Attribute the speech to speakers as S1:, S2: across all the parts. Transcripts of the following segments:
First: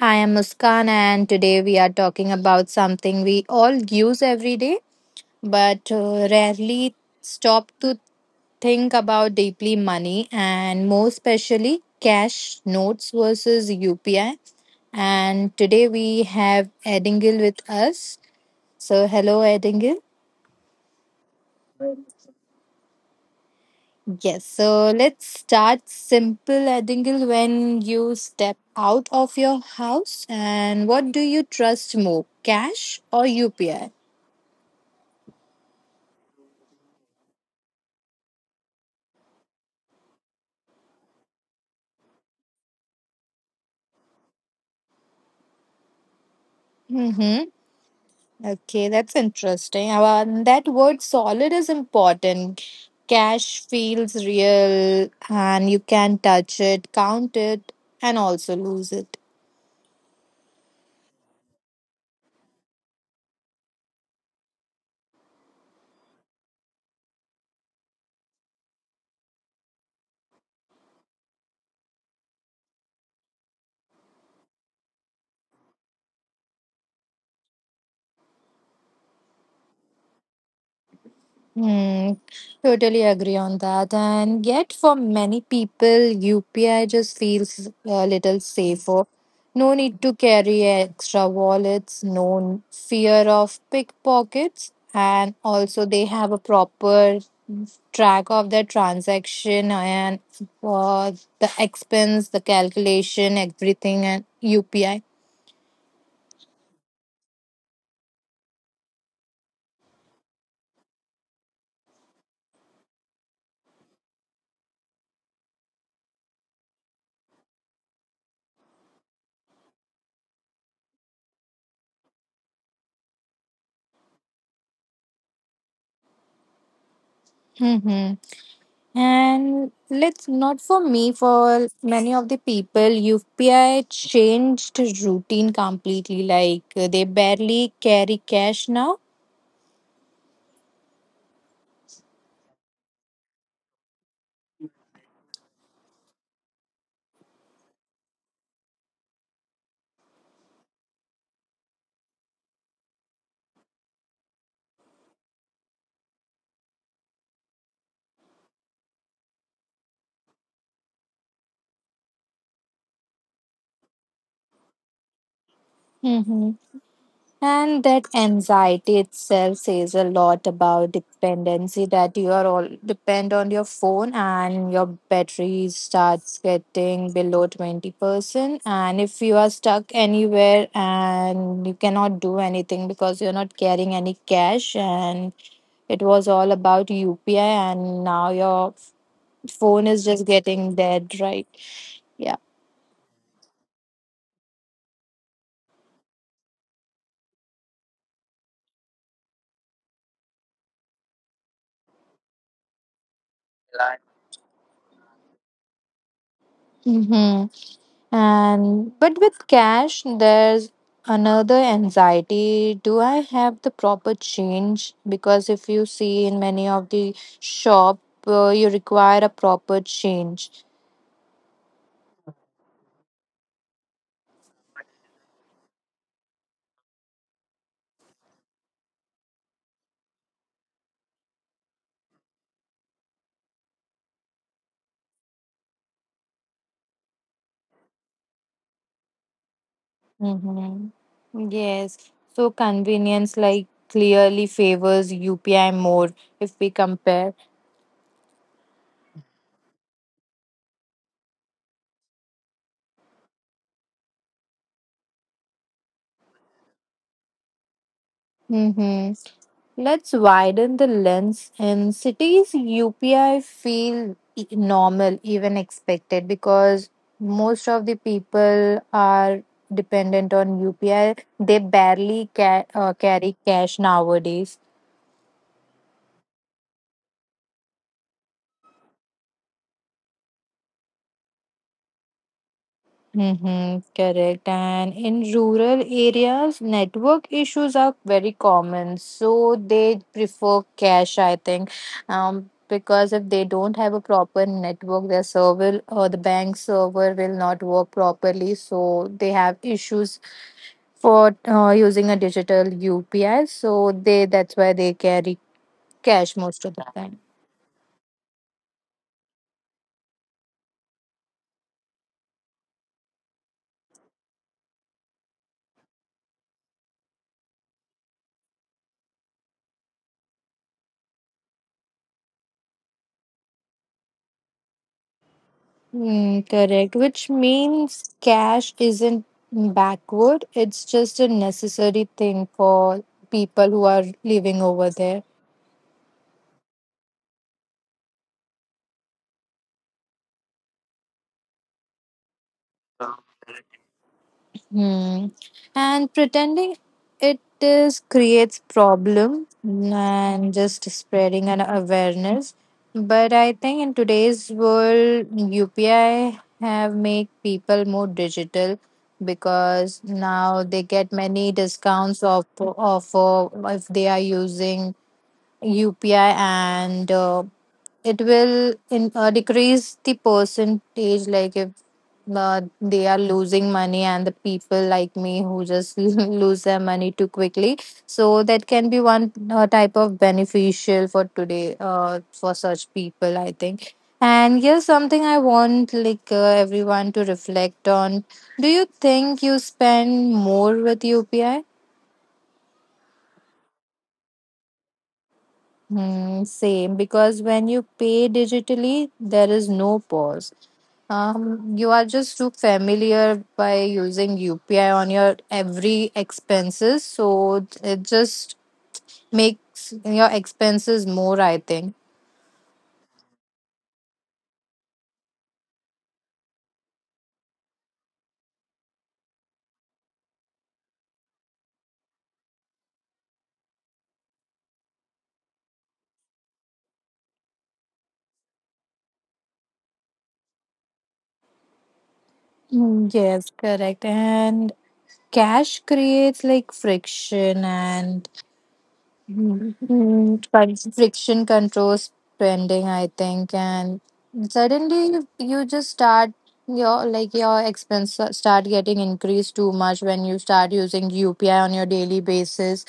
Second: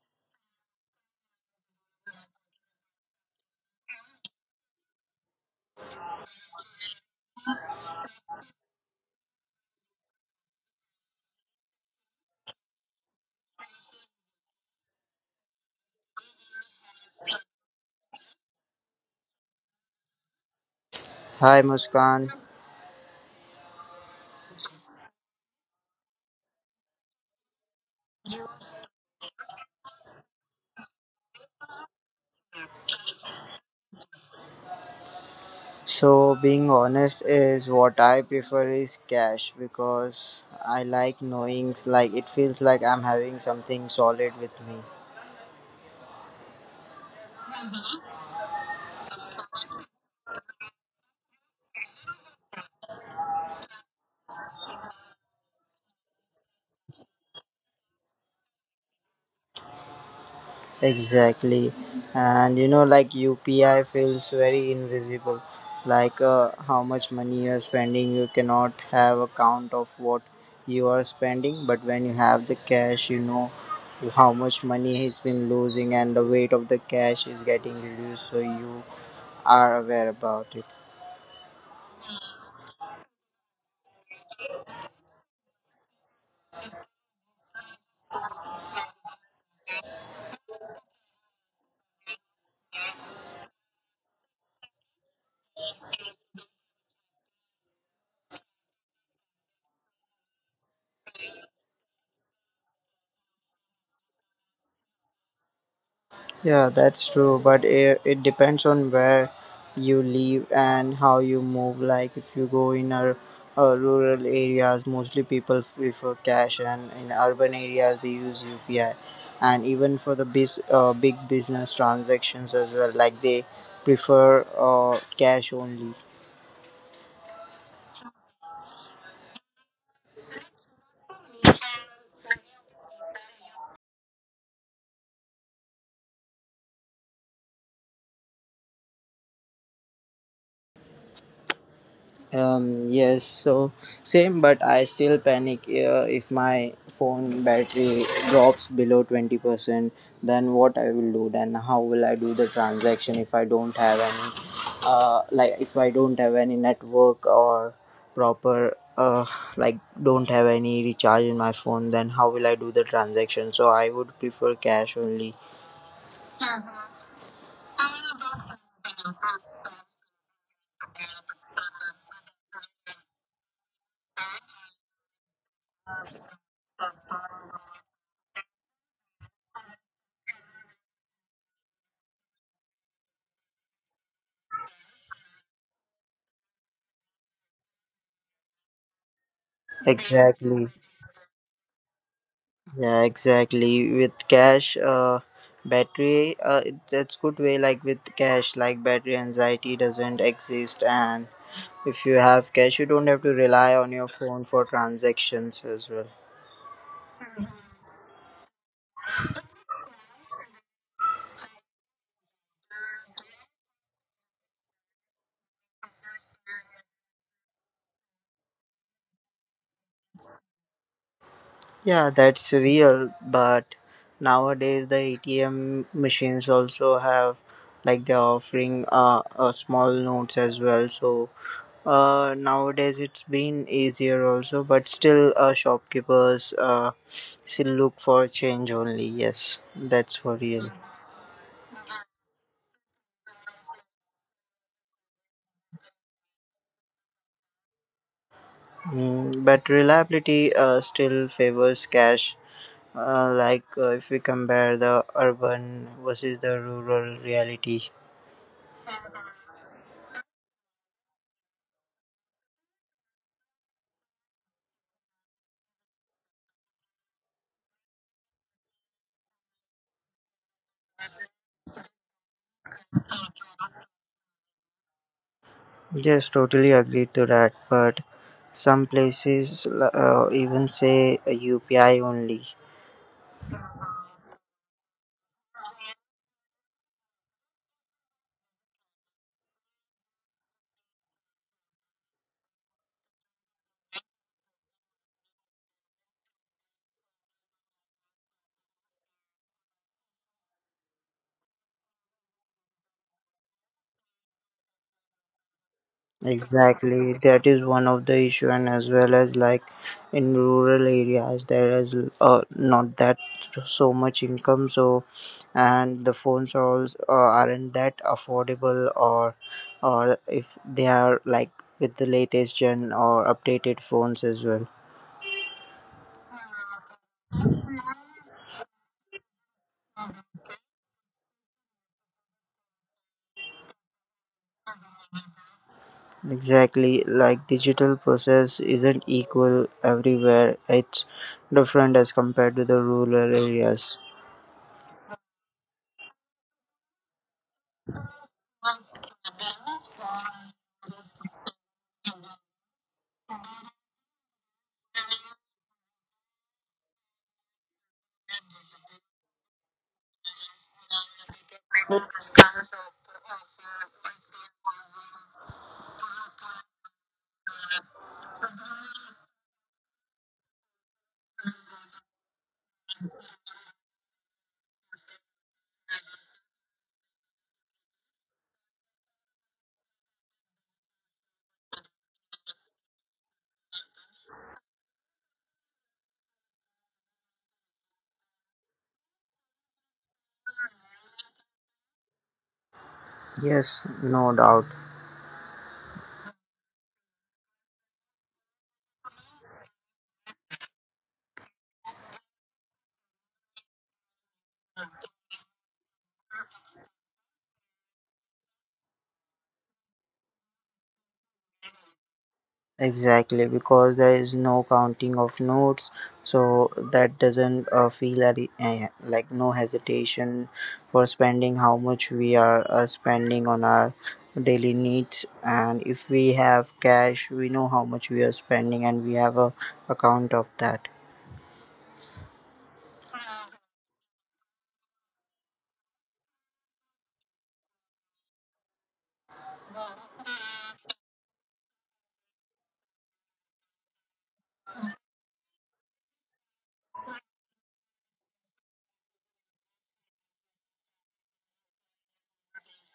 S1: I am Muskan, and today we are talking about something we all use every day but rarely stop to think about deeply, money, and more especially cash notes versus UPI. And today we have Edingil with us. So hello Edingil.
S2: Hi Muskan.
S1: Yes, so let's start simple, Adingle. When you step out of your house, and what do you trust more, cash or UPI?
S2: So, being honest, is what I prefer is cash because I like knowing, like, it feels like I'm having something solid with me.
S1: Mm-hmm. Okay, that's interesting. And that word solid is important. Cash feels real, and you can touch it, count it, and also lose it.
S2: Exactly. And you know, like, UPI feels very invisible. Like, how much money you are spending, you cannot have a count of what you are spending. But when you have the cash, you know how much money he's been losing, and the weight of the cash is getting reduced, so you are aware about it.
S1: Hmm, totally agree on that. And yet, for many people, UPI just feels a little safer. No need to carry extra wallets, no fear of pickpockets, and also they have a proper track of their transaction and uh, the expense, the calculation, everything, and UPI.
S2: Yeah, that's true, but it depends on where you live and how you move. Like, if you go in our rural areas, mostly people prefer cash, and in urban areas, they use UPI. And even for the big business transactions as well, like, they prefer cash only.
S1: Mm-hmm. And let's not for me, for many of the people, UPI changed routine completely. They barely carry cash now.
S2: Yes, same, but I still panic if my phone battery drops below 20%. Then what I will do? Then how will I do the transaction if I don't have any, like, if I don't have any network or proper, like don't have any recharge in my phone? Then how will I do the transaction? So I would prefer cash only.
S1: Mm-hmm. And that anxiety itself says a lot about dependency, that you are all depend on your phone and your battery starts getting below 20%. And if you are stuck anywhere and you cannot do anything because you're not carrying any cash, and it was all about UPI, and now your phone is just
S2: Exactly.
S1: getting dead, right? Yeah.
S2: Yeah, exactly. With cash, that's good way. Like, with cash, like, battery anxiety doesn't exist, and if you have cash, you don't have to rely on your phone for transactions as well.
S1: Mm-hmm. And but with cash, there's another anxiety. Do I have the proper change? Because if you see in many of the shop, you require a proper change.
S2: Yeah, that's real. But nowadays, the ATM machines also have, like, they're offering small notes as well. So nowadays it's been easier also, but still, shopkeepers still look for change only. Yes, that's for real.
S1: Mm-hmm. Yes. So convenience like clearly favors UPI more if we compare.
S2: Mm, but reliability still favors cash. If we compare the urban versus the rural reality.
S1: Mm-hmm. Let's widen the lens. In cities, normal, even expected, because most of the people are dependent on UPI. Carry cash nowadays.
S2: Yes, totally agree to that. But some places even say UPI only.
S1: Mm-hmm, correct. And in rural areas, network issues are very common. So they prefer cash, I think, because if they don't have a proper network, their server or the bank server will not work properly. So they have issues for using a digital UPI. So they that's why they carry cash most of the
S2: Exactly,
S1: time.
S2: that is one of the issue, and as well as, like, in rural areas, there is not that so much income. So, and the phones are also aren't that affordable, or if they are, like, with the latest gen or updated phones as well.
S1: Hmm, correct, which means cash isn't backward, it's just a necessary thing for people who are living over there.
S2: Exactly, like, digital process isn't equal everywhere. It's different as compared to the rural areas.
S1: Hmm. And pretending it is creates problem, mm, and just spreading an awareness. But I think in today's world, UPI have made people more digital because now they get many discounts of offer if they are using UPI and it will in, decrease the percentage like if they are losing money, and the people like me who just lose their money too quickly, so that can be one type of beneficial for today, for such people, I think. And here's something I want, everyone to reflect on: do you think you spend more with UPI?
S2: Yes, no doubt.
S1: Hmm, same, because when you pay digitally, there is no pause. You are just too familiar by using UPI on your every expenses, so it just makes your expenses more, I think.
S2: Exactly, because there is no counting of notes, so that doesn't feel at the- eh, like, no hesitation for spending how much we are spending on our daily needs. And if we have cash, we know how much we are spending, and we have a account of that.
S1: Mm, yes, correct. And cash creates like friction and, mm, but friction controls spending, I think, and suddenly you just start your, like, your expense start getting increased too much when you start using UPI on your daily basis.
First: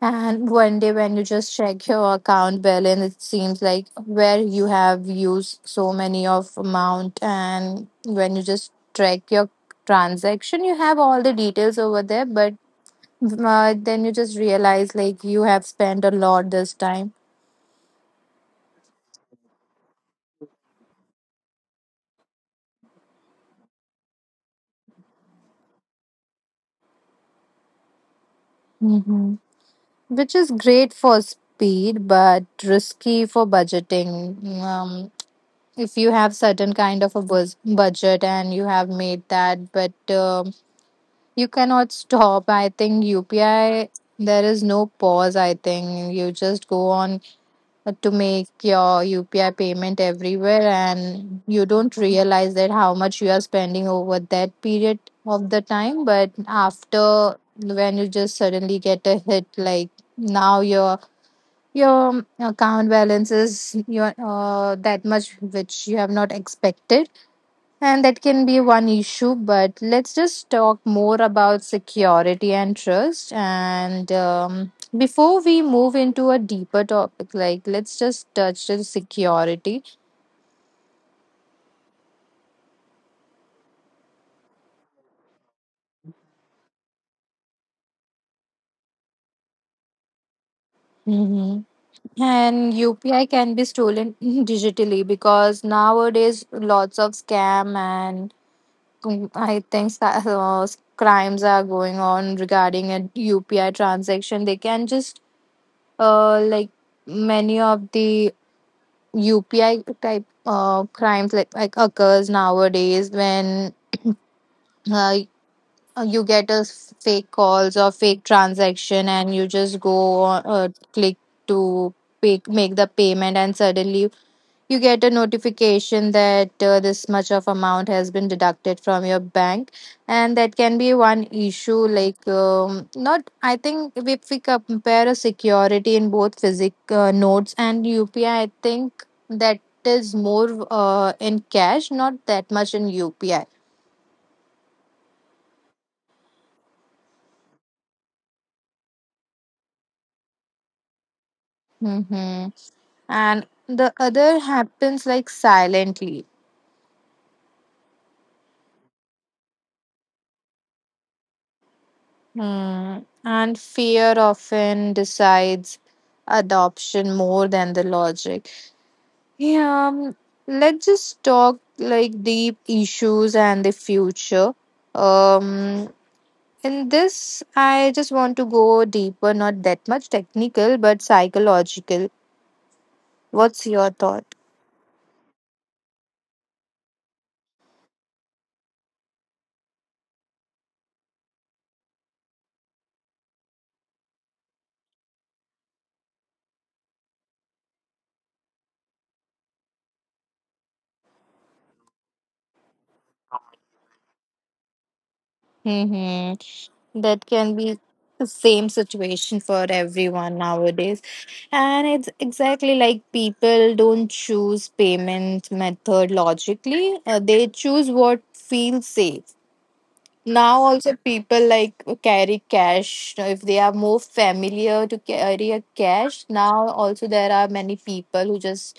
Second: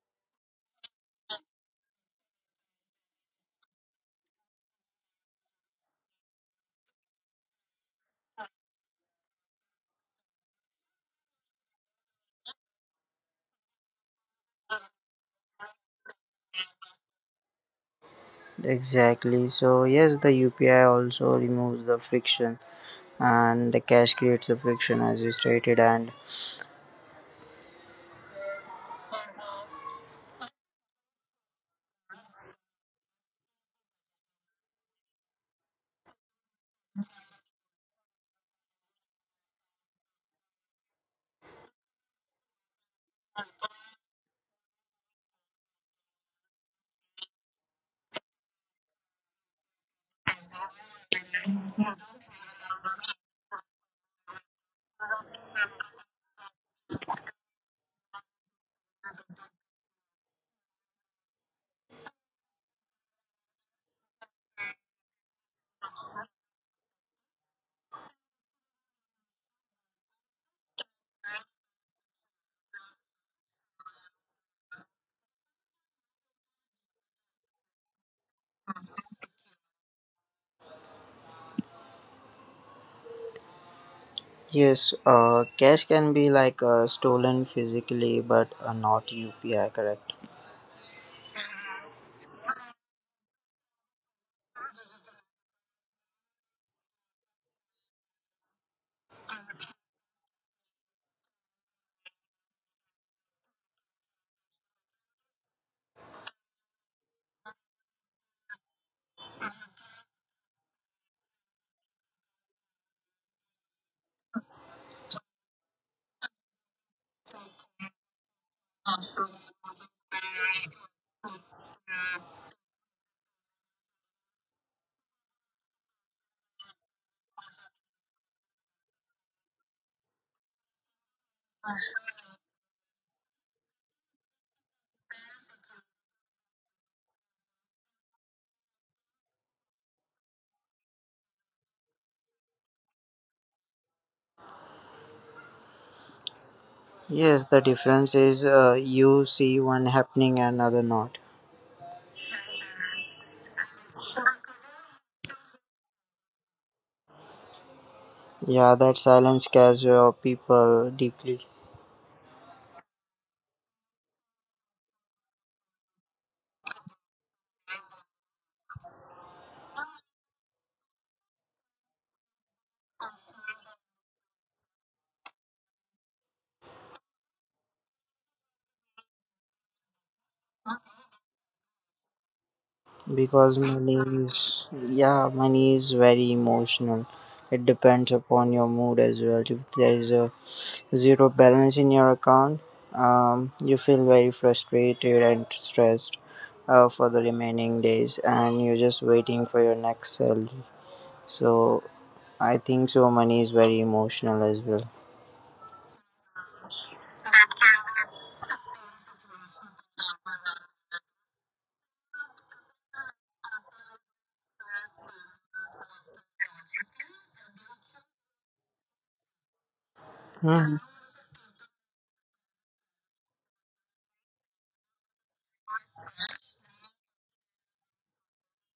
S1: And one day when you just check your account balance, it seems like where you have used so many of amount, and when you just track your transaction, you have all the details over there, but then you just realize like you have spent a lot this time.
S2: Exactly. So yes, the UPI also removes the friction, and the cash creates the friction, as you stated. And
S1: Hmm. Which is great for speed but risky for budgeting. Um, if you have certain kind of a budget and you have made that, but um, you cannot stop. I think UPI, there is no pause. I think you just go on to make your UPI payment everywhere, and you don't realize that how much you are spending over that period of the time. But after, when you just suddenly get a hit, like, now your account balance is your that much which you have not expected, and that can be one issue. But let's just talk more about security and trust. And before we move into a deeper topic, like, let's just touch on security.
S2: yes, cash can be like stolen physically, but not UPI, correct?
S1: Mhm. And UPI can be stolen digitally because nowadays lots of scam and, mm, I think crimes are going on regarding a UPI transaction. They can just like many of the UPI type crimes like occurs nowadays when, uh, you get a fake calls or fake transaction, and you just go on, click to pay, make the payment, and suddenly you get a notification that this much of amount has been deducted from your bank, and that can be one issue, like not, I think, if we compare a security in both physic notes and UPI, I think that is more in cash, not that much in UPI.
S2: Yes, the difference is, you see one happening and other not.
S1: Mm-hmm. And the other happens like silently.
S2: Yeah, that silence scares your people deeply
S1: Hmm. And fear often decides adoption more than the logic. Yeah, let's just talk like deep issues and the future. Um, in this, I just want to go deeper, not that much technical, but psychological.
S2: because
S1: What's your thought?
S2: money is very emotional. It depends upon your mood as well. If there is a zero balance in your account, you feel very frustrated and stressed for the remaining days, and you're just waiting for your next salary. So I think so. Money is very emotional as well.
S1: Mm-hmm. That can be the same situation for everyone nowadays. And it's exactly like people don't choose payment method logically, they choose what feels safe. Now
S2: Mhm.
S1: also people like carry cash. Now, if they are more familiar to carry a cash, now also there are many people who just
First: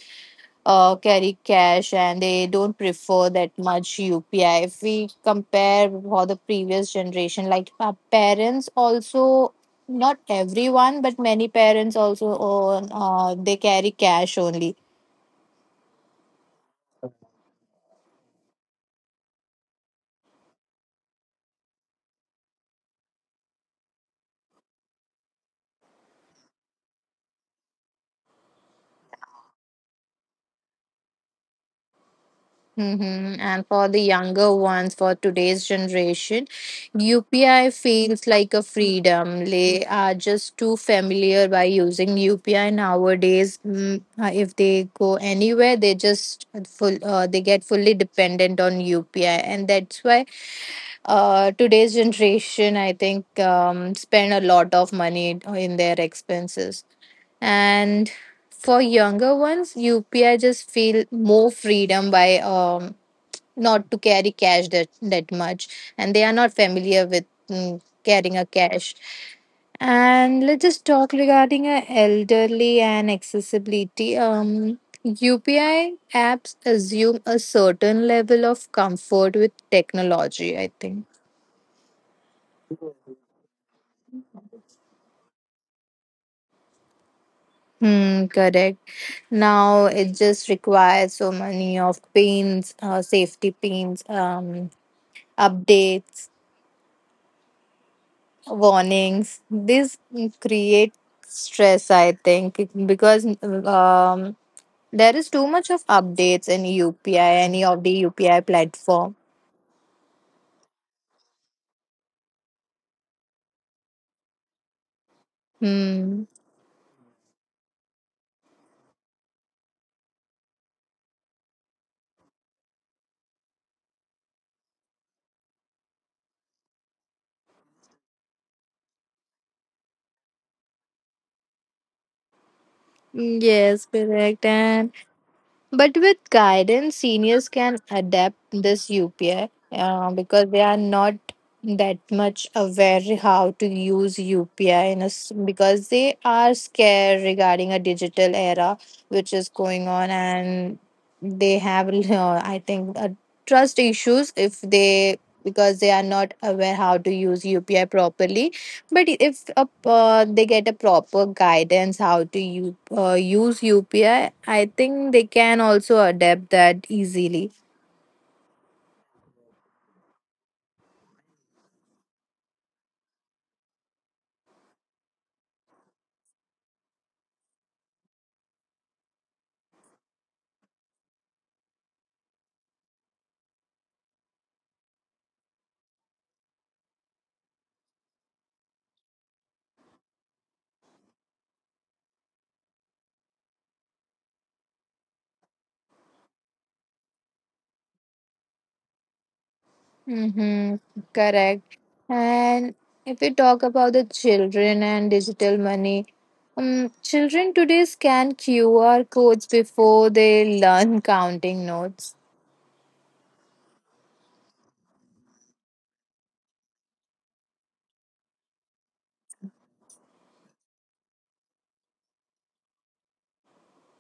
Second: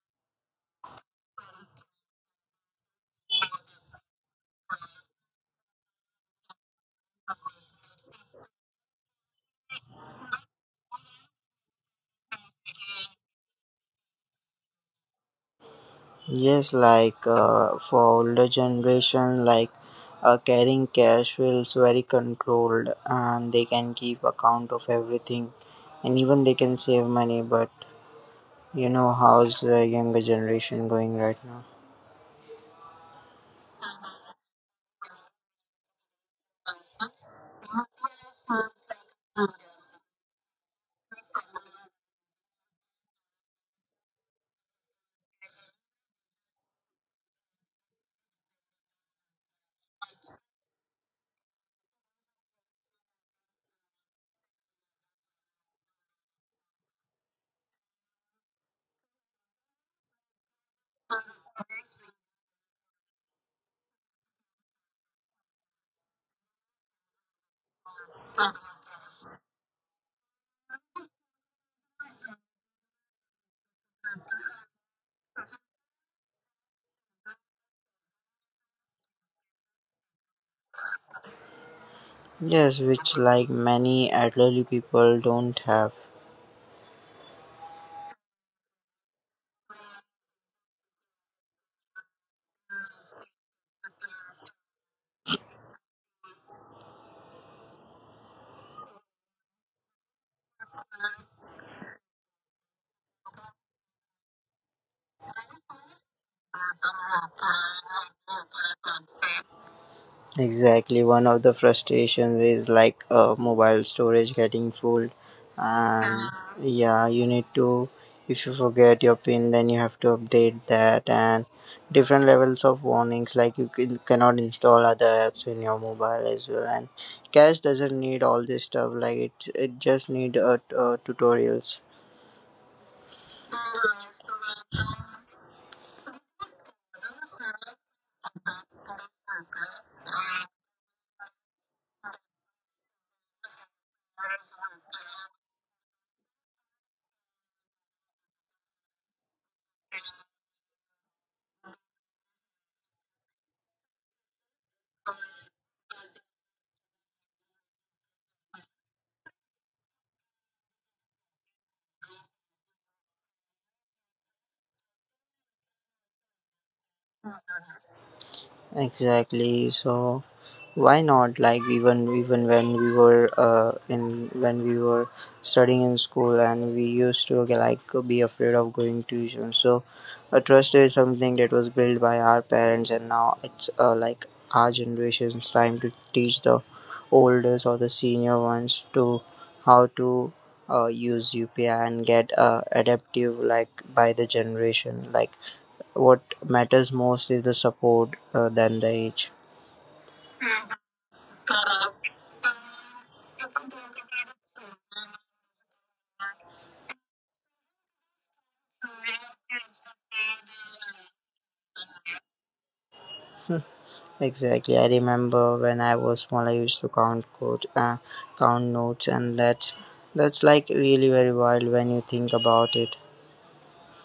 S1: carry cash and they don't prefer that much UPI. If we compare for the previous generation, like our parents also, not everyone, but many parents also own, they carry cash only.
S2: Yes, like, for older generation, like, carrying cash feels very controlled, and they can keep account of everything, and even they can save money. But you know how's the younger generation going right now?
S1: Mm-hmm. And for the younger ones, for today's generation, UPI feels like a freedom. They are just too familiar by using UPI nowadays. Mm, if they go anywhere, they just full they get fully dependent on UPI, and that's why today's generation, I think, spend a lot of money in their expenses. And for younger ones, UPI just feel more freedom by um, not to carry cash that, that much, and they are not familiar with, mm, carrying a cash. And let's just talk regarding elderly and accessibility. Um, UPI apps assume a certain level of comfort with technology, I think.
S2: Yes, which, like, many elderly people don't have.
S1: Hmm, correct. Now it just requires so many of pins, safety pins, updates, warnings. This create stress, I think, because um, there is too much of updates in UPI, any of the UPI platform.
S2: Exactly, one of the frustrations is, like, mobile storage getting full,
S1: Hmm.
S2: and yeah, you need to. If you forget your pin, then you have to update that, and different levels of warnings, like, you cannot install other apps in your mobile as well. And cache doesn't need all this stuff; like, it just need tutorials.
S1: Yes, correct. And but with guidance, seniors can adapt this UPI, because they are not that much aware how to use UPI in a s, because they are scared regarding a digital era which is going on, and they have I think, trust issues, if they, because they are not aware how to use UPI properly. But if a, they get a proper guidance how to use UPI, I think they can also adapt that easily.
S2: Exactly, so why not? Like, even when we were in when we were studying in school, and we used to, okay, like, be afraid of going tuition, so a trust is something that was built by our parents, and now it's, like, our generation's time to teach the oldest or the senior ones to how to use UPI and get adaptive. Like, by the generation, like, what matters most is the support than the age.
S1: Mm-hmm. Correct. And if we talk about the children and digital money, children today scan QR codes before they learn counting notes.
S2: Exactly. I remember when I was small, I used to count count notes, and that's like really very wild when you think about it.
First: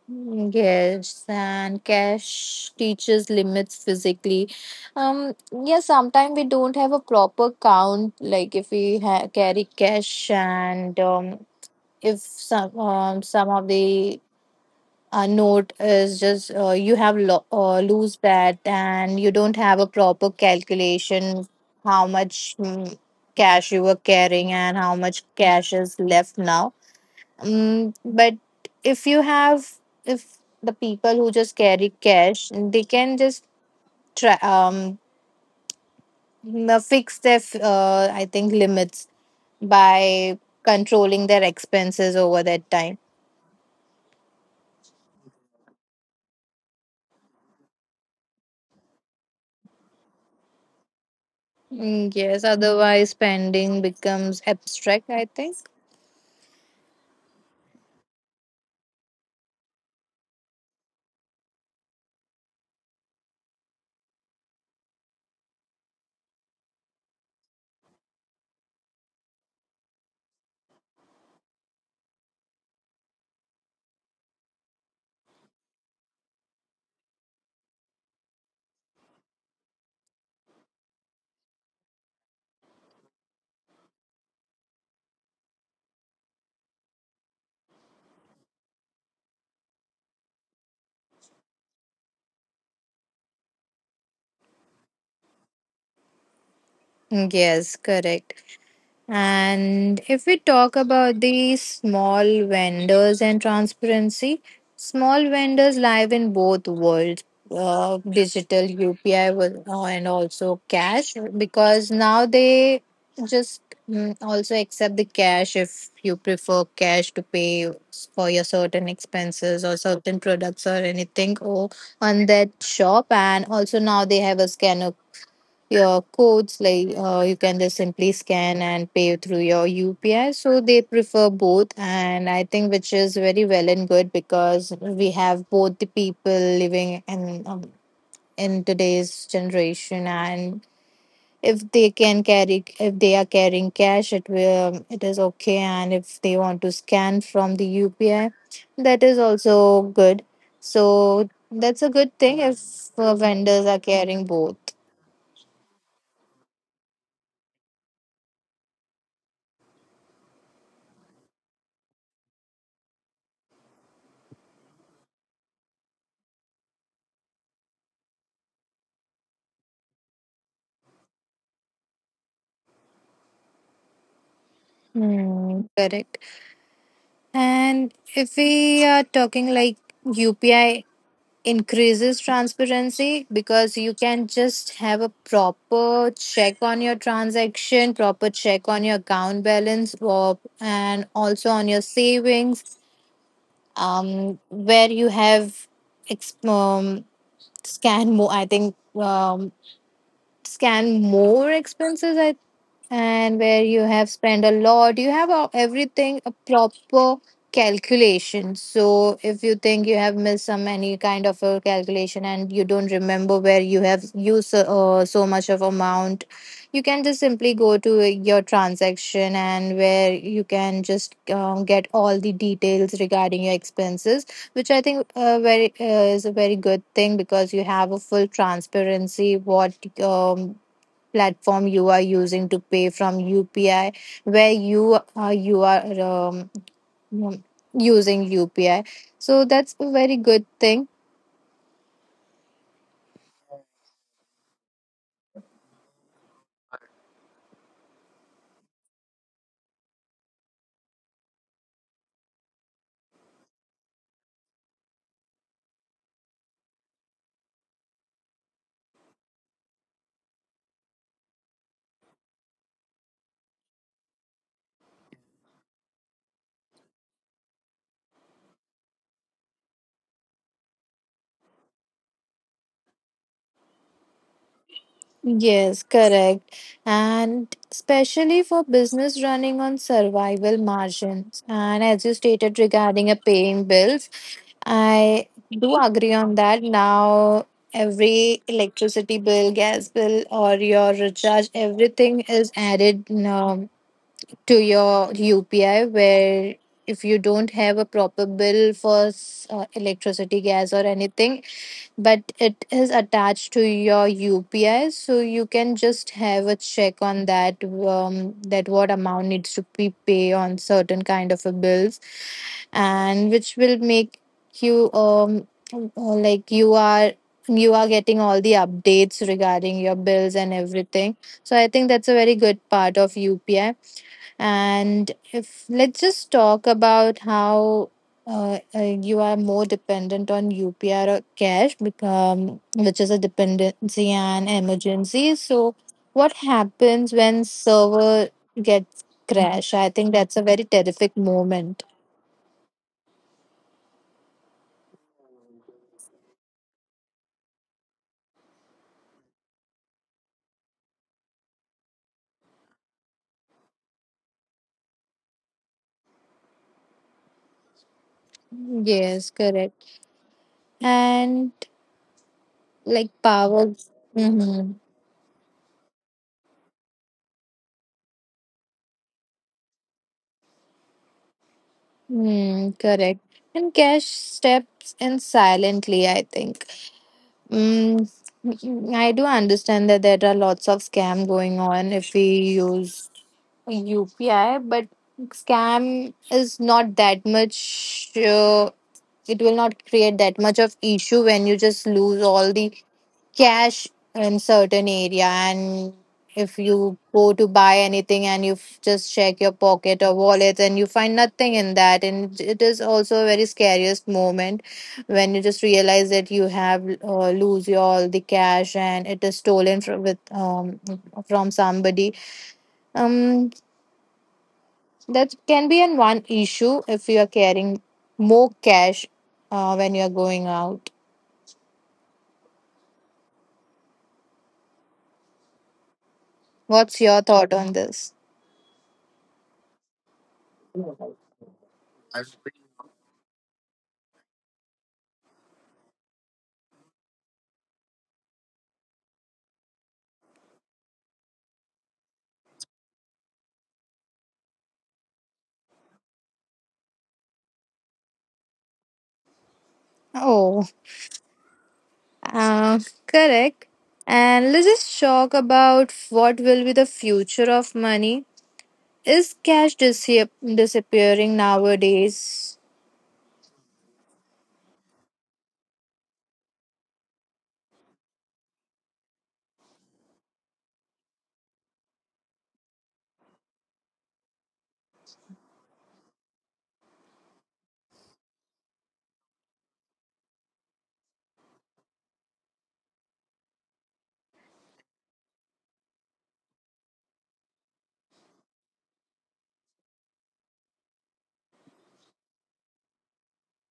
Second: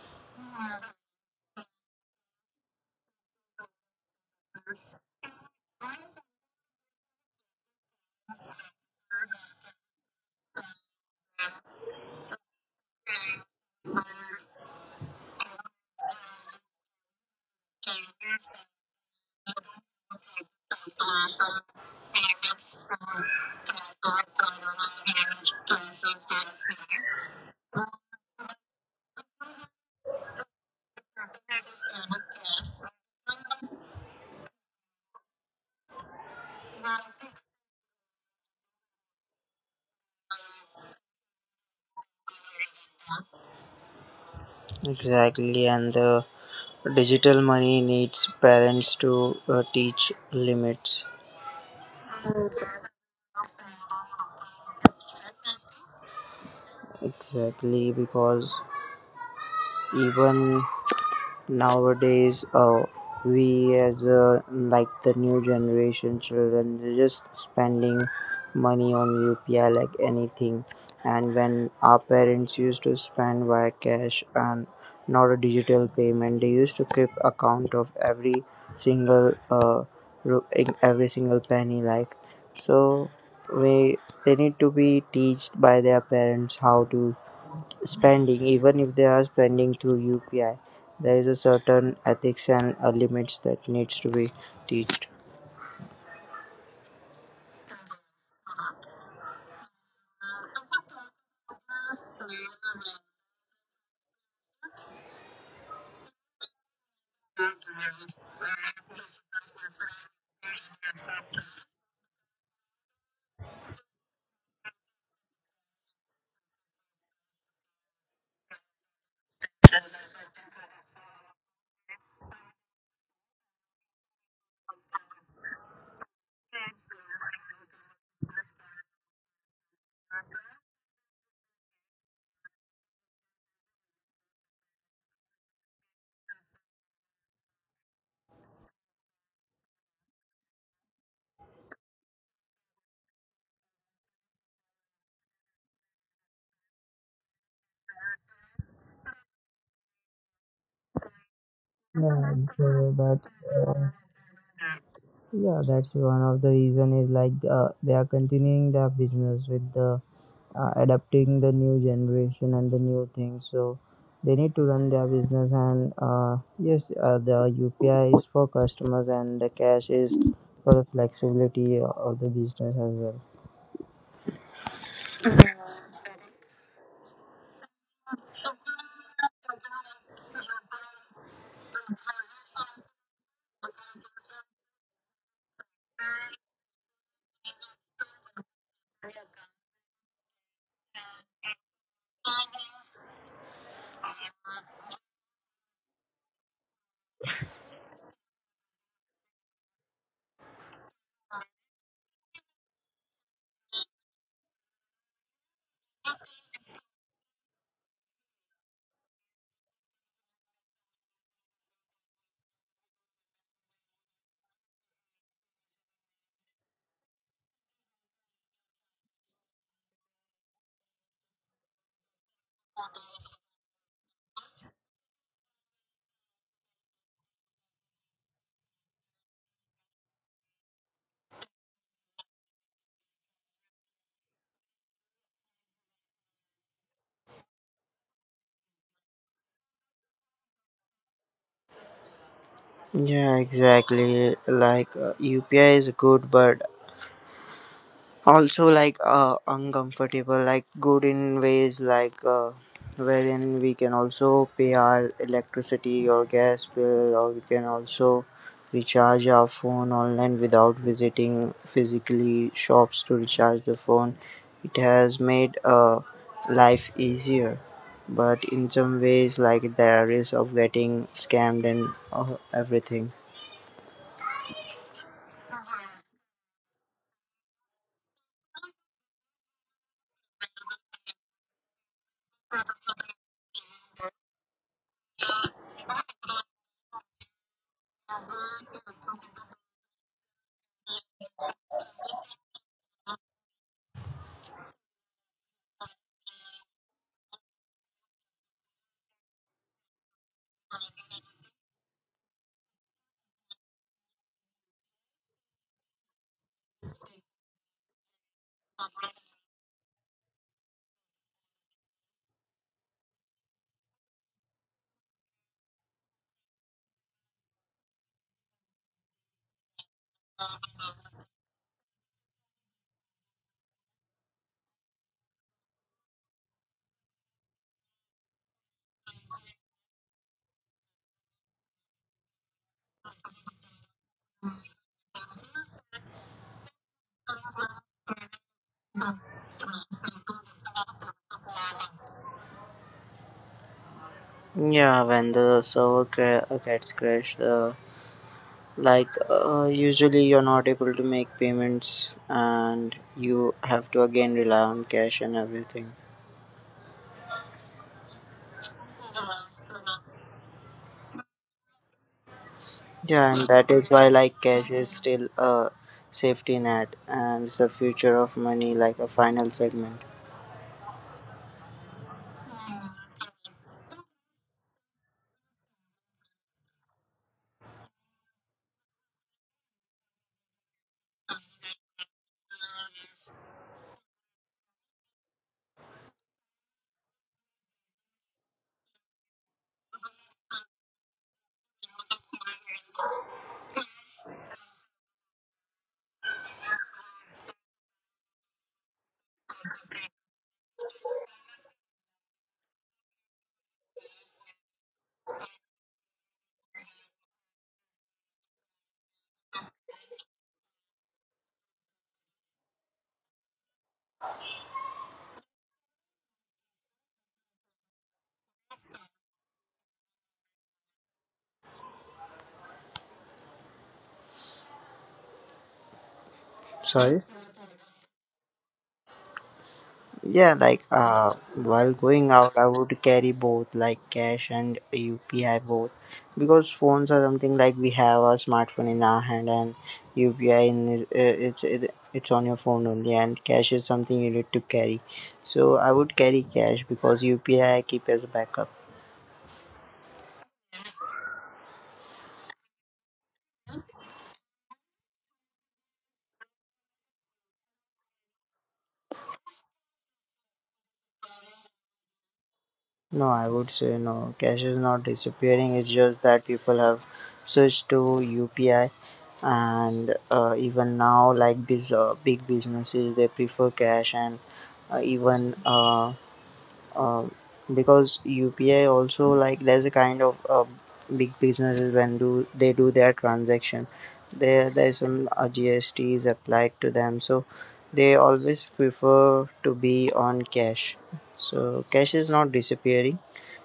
S1: Yes, and cash teaches limits physically. Yeah, sometimes we don't have a proper count. Like if we ha carry cash, and if some some of the note is just you have lo lose that, and you don't have a proper calculation how much, mm, cash you were carrying and how much cash is left now. Mm, but if you have, if the people who just carry cash, they can just try, fix their, I think, limits by controlling their expenses over that time.
S2: Exactly, and the digital money needs parents to teach limits.
S1: Mm, yes, otherwise spending becomes abstract, I think.
S2: Exactly, because even nowadays, we, as, like, the new generation children, they're just spending money on UPI like anything. And when our parents used to spend via cash and not a digital payment, they used to keep account of every single every single penny, like, so we they need to be taught by their parents how to spending. Even if they are spending through UPI, there is a certain ethics and limits that needs to be teached.
S1: Mm, yes, correct. And if we talk about the small vendors and transparency, small vendors live in both worlds, digital UPI and also cash, because now they just, mm, also accept the cash if you prefer cash to pay for your certain expenses or certain products or anything or on that shop. And also now they have a scanner your codes, you can just simply scan and pay through your UPI. So they prefer both, and I think which is very well and good because we have both the people living in today's generation, and if they can carry if they are carrying cash, it will it is okay, and if they want to scan from the UPI, that is also good. So that's a good
S2: Yeah,
S1: thing if
S2: so that's
S1: vendors are
S2: uh,
S1: carrying both.
S2: one of the reason is, like, they are continuing their business with the adapting the new generation and the new things. So they need to run their business. And yes, the UPI is for customers, and the cash is for the flexibility of the business as well.
S1: Hmm, correct. And if we are talking like UPI increases transparency because you can just have a proper check on your transaction, proper check on your account balance, or, and also on your savings, where you have exp- um, scan more. I think scan more expenses I, and where you have spent a lot you have everything a proper calculation. So if you think you have missed some any kind of a calculation and you don't remember where you have used so much of amount, you can just simply go to your transaction and where you can just get all the details regarding your expenses, which I think very is a very good thing because you have a full transparency what um, platform you are using to pay from UPI, where you you are using UPI. So that's a very good thing.
S2: Yeah, exactly. Like, UPI is good, but also like uncomfortable. Like, good in ways, like, wherein we can also pay our electricity or gas bill, or we can also recharge our phone online without visiting physically shops to recharge the phone. It has made life easier, but in some ways, like, there is of getting scammed and everything.
S1: Yes, correct. And especially for business running on survival margins. And as you stated regarding a paying bills, I do agree on that. Now, every electricity bill, gas bill, or your recharge, everything is added to your UPI. Where if you don't have a proper bill for electricity, gas, or anything, but it is attached to your UPI, so you can just have a check on that that what amount needs to be paid on certain kind of a bills, and which will make you like you are getting all the updates regarding your bills and everything. So I think that's a very good part of UPI. And if let's just talk about how you are more dependent on UPR or cash, become which is a dependency and emergency. So, what happens when server gets crash? I think that's a very terrific moment.
S2: Yeah, when the gets crashed, usually you're not able to make payments and you have to again rely on cash and everything.
S1: Yes, correct. And like
S2: Yeah, and that
S1: power.
S2: is why, like, cash
S1: Mm-hmm.
S2: is still a safety net, and it's the future of money, like a final segment.
S1: Mm, correct. And cash steps in silently, I think. Mm, I do understand that there are lots of scam going on if we use UPI, but scam is not that much. It will not create that much of issue when you just lose all the cash in certain area. And if you go to buy anything and you just check your pocket or wallet and you find nothing in that, and it is also a very scariest moment when you just realize that you have lose your all the cash and it is stolen from with from somebody um that can be an one issue if you are carrying more cash when you are going out. What's your
S2: Sorry?
S1: thought on this?
S2: Yeah, like, while going out, I would carry both, like, cash and UPI both, because phones are something, like, we have a smartphone in our hand and UPI in is- uh, it's it, it's on your phone only, and cash is something you need to carry. So I would carry cash because UPI I keep as a backup.
S1: Oh. Uh, Correct. And let's just talk about what will be the future of money. Is disappearing nowadays?
S2: No, I would say no. Cash is not disappearing. It's just that people have switched to UPI, and even now, like, these big businesses, they prefer cash. And even because UPI also, like, there's a kind of, big businesses, when do they do their transaction, there's some GST is applied to them, so they always prefer to be on cash. So cash is not disappearing.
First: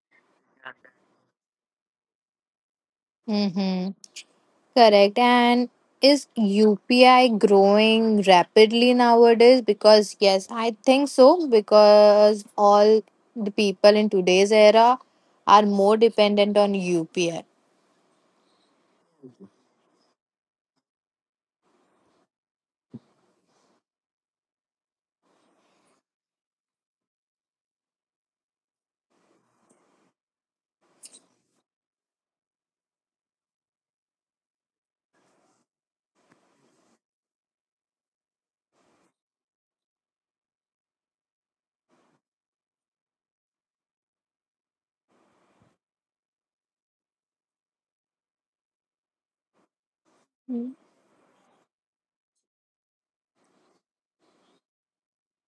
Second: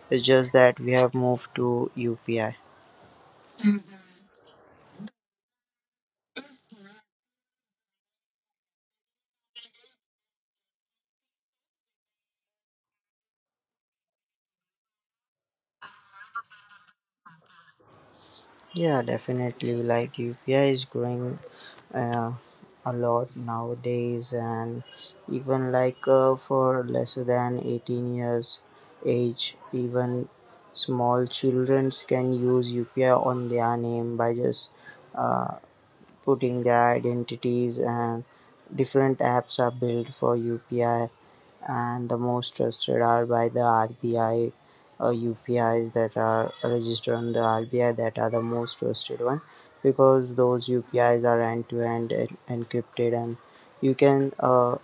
S2: It's just that we have moved to UPI.
S1: Mm-hmm. Correct. And is UPI growing rapidly nowadays? Because, yes, I think so. Because all the people in today's era are more dependent on UPI.
S2: Yeah, definitely. Like, UPI is growing uh, a lot nowadays. And even like, for less than 18 years age, even small childrens can use UPI on their name by just putting their identities, and different apps are built for UPI, and the most trusted are by the RBI. UPIs that are registered on the RBI, that are the most trusted one, because those UPIs are end to end encrypted. And you can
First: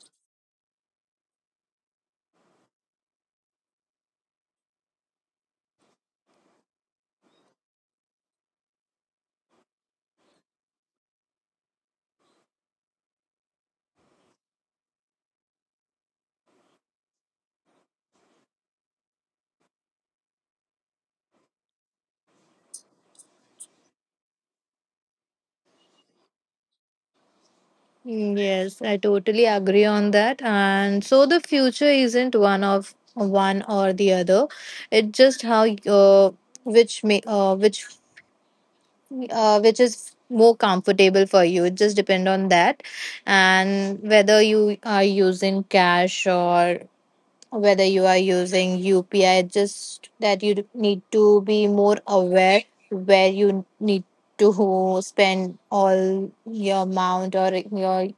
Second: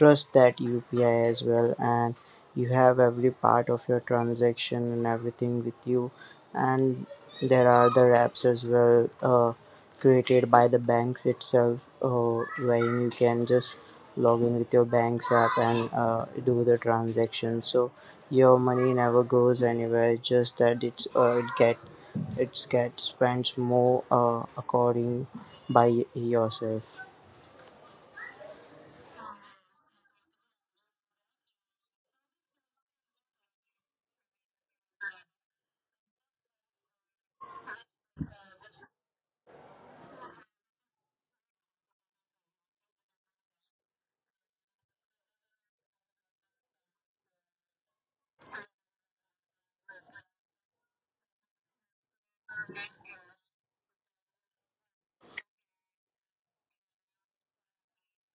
S2: trust that UPI as well, and you have every part of your transaction and everything with you. And there are the apps as well, created by the banks itself, wherein you can just log in with your bank's app and do the transaction. So your money never goes anywhere, just that it gets spent more according by yourself.
S1: Mm, yes, I totally agree on that. And so the future isn't one of one or the other. It's just how which may which is more comfortable for you. It just depend on that, and whether you are using cash or whether you are using UPI. It's just that you need to be more aware where you need to spend all your amount or your,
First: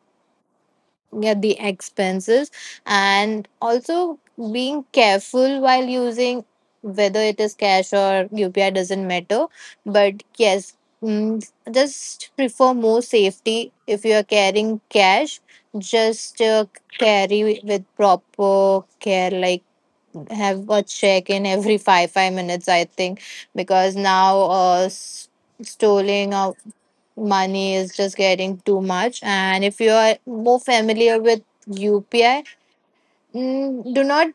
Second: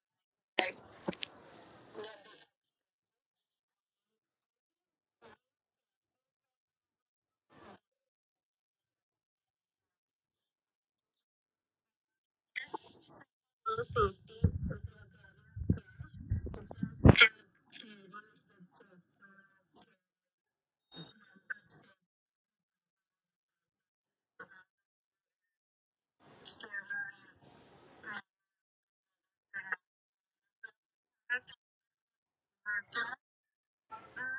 S1: yeah, the expenses, and also being careful while using whether it is cash or UPI doesn't matter. But yes, mm, just prefer more safety if you are carrying cash. Just carry with proper care, like have a check in every five minutes, I think. Because now stealing or money is just getting too much. And if you are more familiar with UPI, mm, do not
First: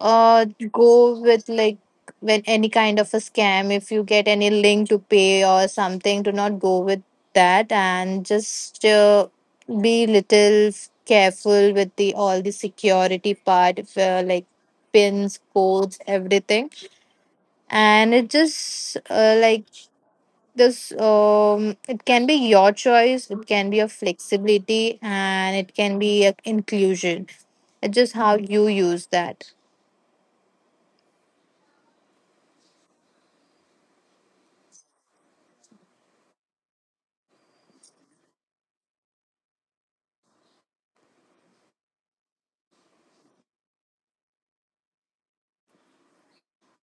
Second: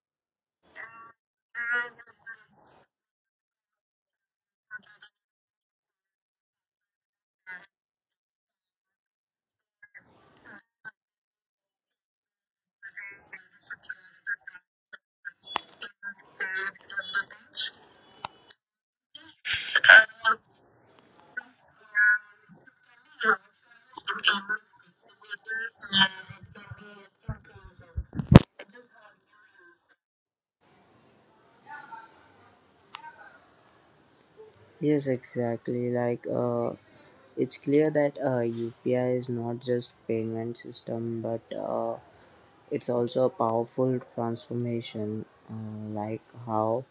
S1: uh, go with like when any kind of a scam. If you get any link to pay or something, do not go with that and just be little careful with the all the security part, if, like pins, codes, everything. And it just like this it can be your choice, it can be a flexibility, and it can be a inclusion. It's just how you use that.
S2: Yes, exactly. Like, it's clear that UPI is not just payment system, but it's also a powerful transformation, like, how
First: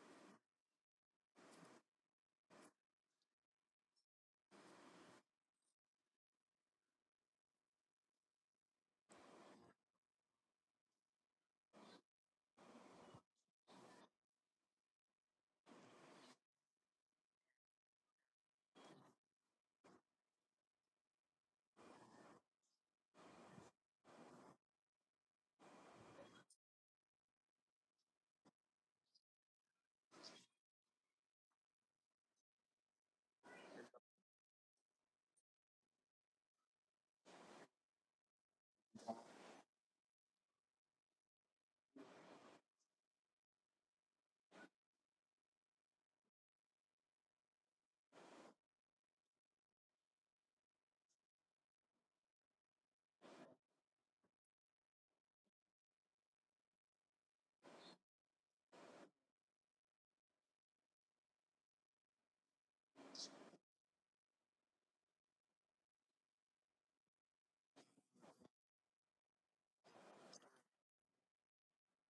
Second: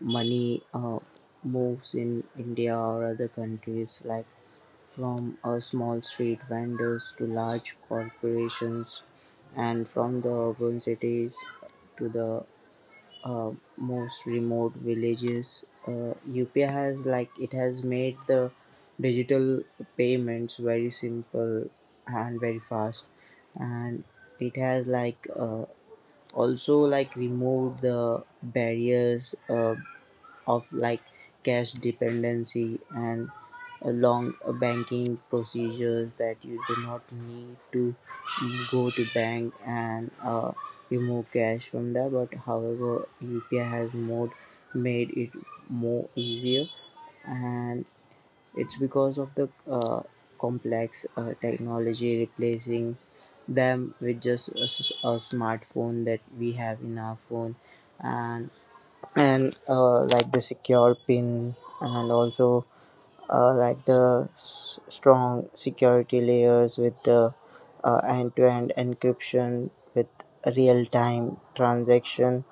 S2: money moves in India or other countries, like, from small street vendors to large corporations, and from the urban cities to the most remote villages. UPI has, like, it has made the digital payments very simple and very fast. And it has, like, also, like, removed the barriers of, like, cash dependency and long banking procedures, that you do not need to go to bank and remove cash from there. But however, UPI has more made it more easier, and it's because of the complex technology replacing them with just a smartphone that we have in our phone, and like, the secure pin, and also like, the strong security layers with the end-to-end encryption with real-time transaction,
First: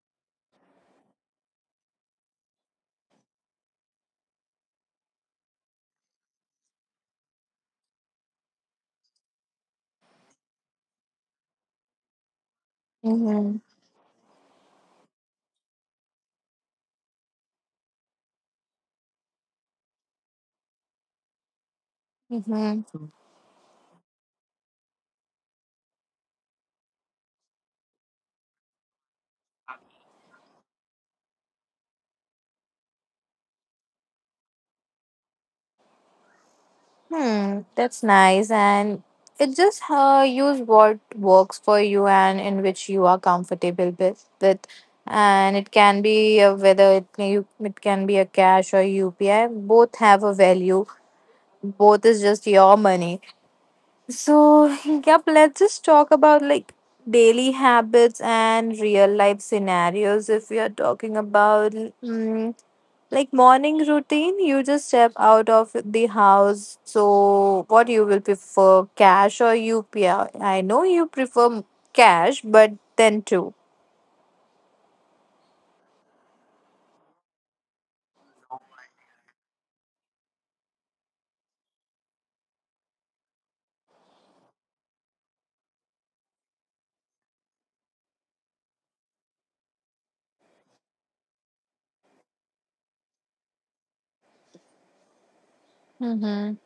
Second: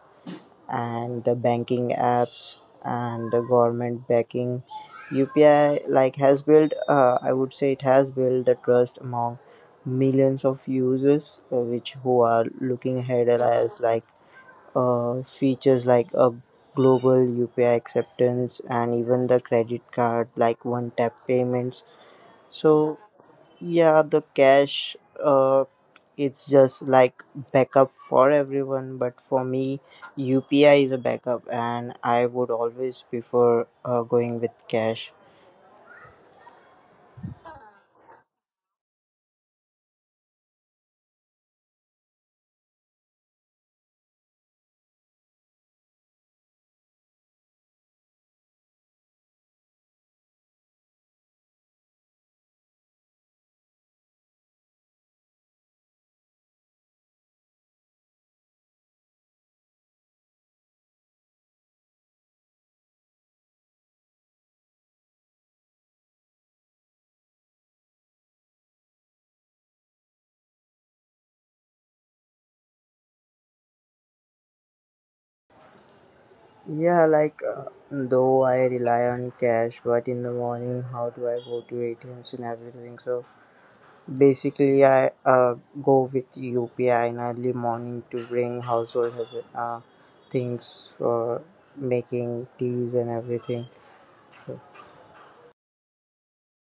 S2: and the banking apps, and the government backing. UPI, like, has built, I would say it has built the trust among millions of users, which who are looking ahead
S1: Mm-hmm.
S2: as, like, features like a global UPI acceptance and even the credit card, like, one tap payments. So
S1: Mm-hmm.
S2: yeah, the cash, uh, it's just like backup for everyone, but for me, UPI is a backup, and I would always prefer going with cash.
S1: Hmm. That's nice. And it just use what works for you and in which you are comfortable with. And it can be it can be a cash or UPI. Both have a value, both is just your money. So, yep, let's just talk about like daily habits and real life scenarios. If we are talking about mm, like morning routine, you just step out of the house. So, what you will prefer, cash or UPI? I know you prefer cash, but then too.
S2: Yeah, like, though I rely on cash, but in the morning, how do I go to ATMs and everything? So basically, I go with UPI in early morning to bring household things for making teas and everything.
S1: Mm-hmm.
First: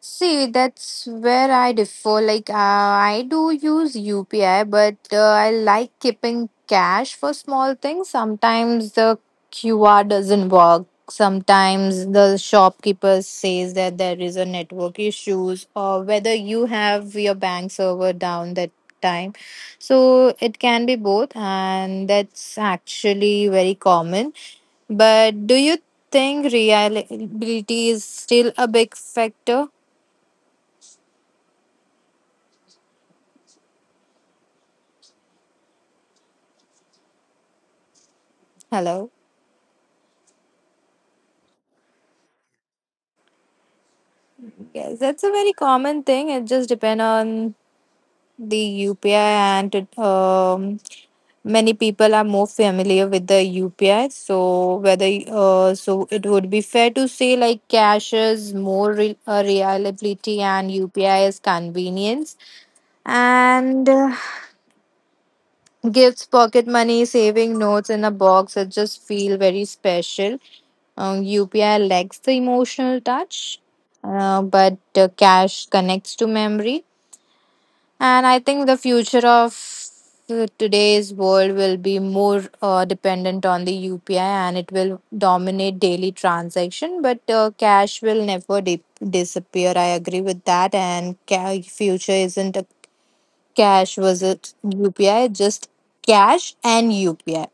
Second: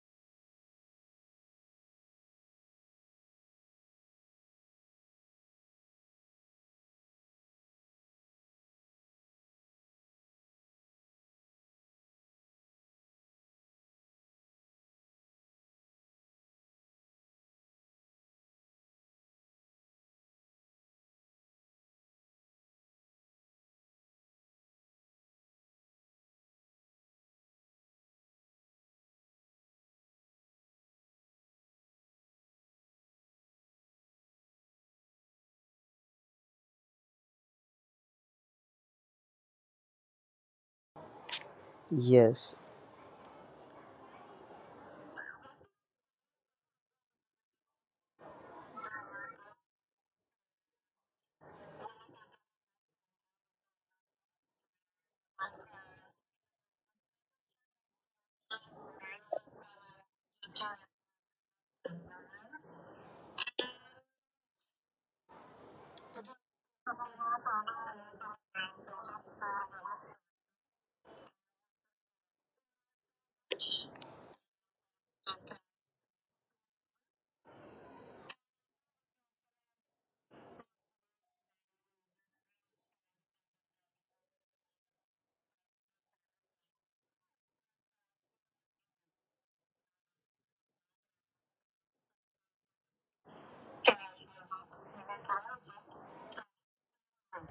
S1: See, that's where I differ. Like, I do use UPI, but I like keeping cash for small things. Sometimes the QR doesn't work. Sometimes the shopkeeper says that there is a network issues or whether you have your bank server down that time. So it can be both, and that's actually very common. But do you think reliability is still a big factor? Hello.
S2: Yes.
S1: Yes, that's a very common thing. It just depends on the UPI, and many people are more familiar with the UPI. So whether so it would be fair to say like cash is more reliability and UPI is convenience. And gifts, pocket money, saving notes in a box, it just feel very special. UPI lacks the emotional touch, but cash connects to memory. And I think the future of today's world will be more dependent on the UPI and it will dominate daily transaction, but cash will never disappear. I agree with that. And future isn't a cash was it UPI, just cash and UPI.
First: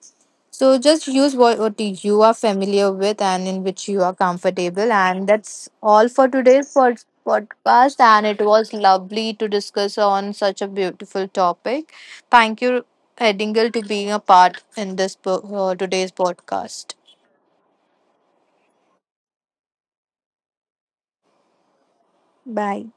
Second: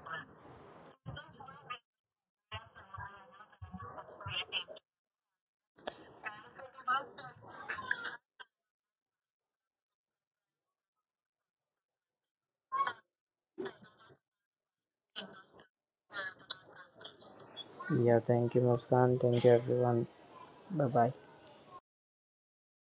S1: So just use what you are familiar with and in which you are comfortable. And that's all for today's podcast. And it was lovely to discuss on such a beautiful topic. Thank you Edingle to being a part in this today's podcast.
S2: Yeah. Thank you, Muskan. Thank you, everyone. Bye bye.
S1: Bye.